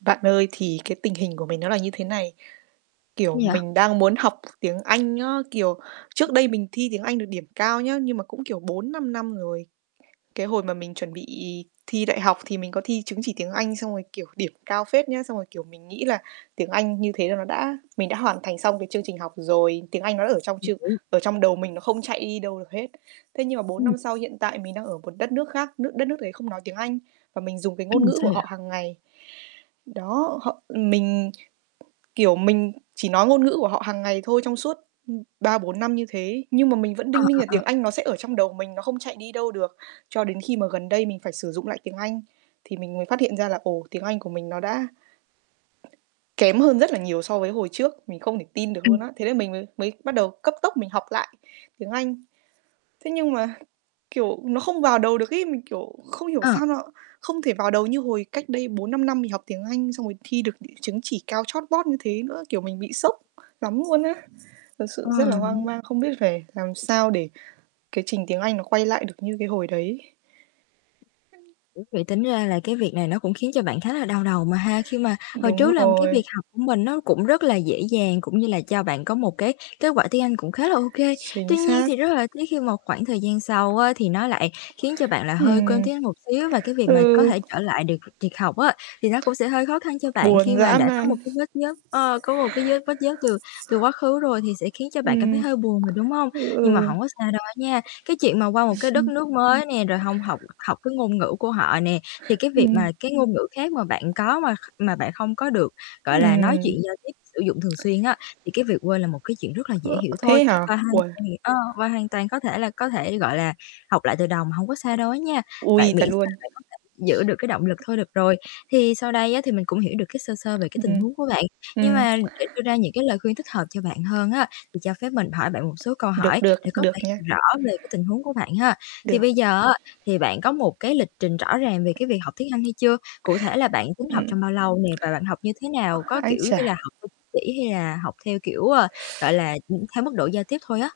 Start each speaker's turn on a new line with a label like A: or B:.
A: Bạn ơi, thì cái tình hình của mình nó là như thế này, kiểu,
B: Gì vậy?
A: mình đang muốn học tiếng Anh ớ, kiểu, trước
B: [unintelligible]
A: đây mình thi tiếng Anh được điểm cao nhá, nhưng mà cũng, kiểu, 4-5 năm rồi. Cái hồi mà mình chuẩn bị thi đại học thì mình có thi chứng chỉ tiếng Anh xong rồi, kiểu, điểm cao phết nhá, xong rồi, kiểu, mình nghĩ là tiếng Anh như thế là nó đã mình đã hoàn thành xong cái chương trình học rồi, tiếng Anh nó ở trong trương
B: [unintelligible]
A: ở trong đầu mình nó không chạy đi đâu được hết. Thế nhưng mà 4
B: Ừm.
A: năm sau hiện tại mình đang ở một đất nước khác, nước đất nước đấy không nói tiếng Anh và mình dùng cái ngôn
B: Ừm,
A: ngữ
B: sao
A: của
B: vậy?
A: họ hàng ngày. Đó, họ ừm, mình, kiểu, mình chỉ nói ngôn ngữ của họ hàng ngày thôi trong suốt, ưm, 3-4 năm như thế. Nhưng mà mình vẫn
B: Ờ,
A: đinh ninh
B: ờ,
A: là
B: ờ.
A: tiếng Anh nó sẽ ở trong đầu mình, nó không chạy đi đâu được, cho đến khi mà gần đây mình phải sử dụng lại tiếng Anh thì mình mới phát hiện ra là, ồ, tiếng Anh của mình nó đã kém hơn rất là nhiều so với hồi trước. Mình không thể tin được luôn
B: Ừm.
A: á. Thế là mình mới mới bắt đầu cấp tốc mình học lại tiếng Anh. Thế nhưng mà, kiểu, nó không vào đầu được ấy, mình, kiểu, không hiểu
B: Ờ.
A: sao nó không thể vào đầu như hồi cách đây 4-5 năm mình học tiếng Anh xong rồi thi được đ chứng chỉ cao chót vót như thế nữa, kiểu, mình bị sốc lắm luôn á. Thật sự
B: Ờ,
A: rất là hoang
B: ưm.
A: mang không biết phải làm sao để cái trình tiếng Anh nó quay lại được như cái hồi đấy.
B: Ủa, vậy tính ra là cái việc này nó cũng khiến cho bạn khá là đau đầu mà ha, khi mà hồi trước
A: Đúng
B: là cái
A: rồi.
B: việc học của mình nó cũng rất là dễ dàng cũng như là cho bạn có một cái kết quả tiếng Anh cũng khá là ô kê.
A: Chính
B: Tuy nhiên
A: xác.
B: thì rất là tiếc khi mà khoảng thời gian sau á thì nó lại khiến cho bạn là hơi quên
A: Ừm.
B: tiếng Anh một xíu và cái việc mà có
A: Ừ.
B: thể trở lại được việc học á thì nó cũng sẽ hơi khó khăn cho bạn khi
A: Buồn
B: mà
A: dã
B: đã có
A: man.
B: một cái vết nhớt ơ, có một cái vết vết nhớt từ từ quá khứ rồi thì sẽ khiến cho bạn cảm thấy
A: Ừm.
B: hơi buồn mà, đúng hông? Nhưng mà
A: Ừ.
B: hổng có sao đâu á nha, cái chuyện mà qua một cái đất nước mới nè rồi hông học học cái ngôn ngữ của họ nè, thì cái việc
A: Ừm.
B: mà cái ngôn ngữ khác mà bạn có mà kh mà bạn không có được, gọi là, nói chuyện
A: Ừm.
B: giao tiếp, sử dụng thường xuyên á thì cái việc quên là một cái chuyện rất là dễ
A: Ờ,
B: hiểu thôi
A: thế hả?
B: và hoàn
A: Uầy.
B: toàn ơ, và hoàn toàn có thể là có thể, gọi là, học lại từ đầu mà, hông có sao đâu á nha.
A: Ôi,
B: Bạn miễn
A: thật luôn.
B: sao bạn có thể giữ được cái động lực thôi được rồi. Thì sau đây á thì mình cũng hiểu được cái sơ sơ về cái tình
A: Ừm,
B: huống của bạn, nhưng
A: ừm.
B: mà để đưa ra những cái lời khuyên thích hợp cho bạn hơn á thì cho phép mình hỏi bạn một số câu
A: Được,
B: hỏi
A: được,
B: để có
A: được
B: thể
A: nha.
B: rõ về cái tình huống của bạn ha. Thì
A: Được.
B: bây giờ á thì bạn có một cái lịch trình rõ ràng về cái việc học tiếng Anh hay chưa? Cụ thể là bạn tính học
A: Ừm.
B: trong bao lâu nè và bạn học như thế nào? Có,
A: Ái
B: kiểu như
A: chà.
B: là, học [unintelligible] hay là học theo, kiểu, ờ, gọi là, ừm, theo mức độ giao tiếp thôi á?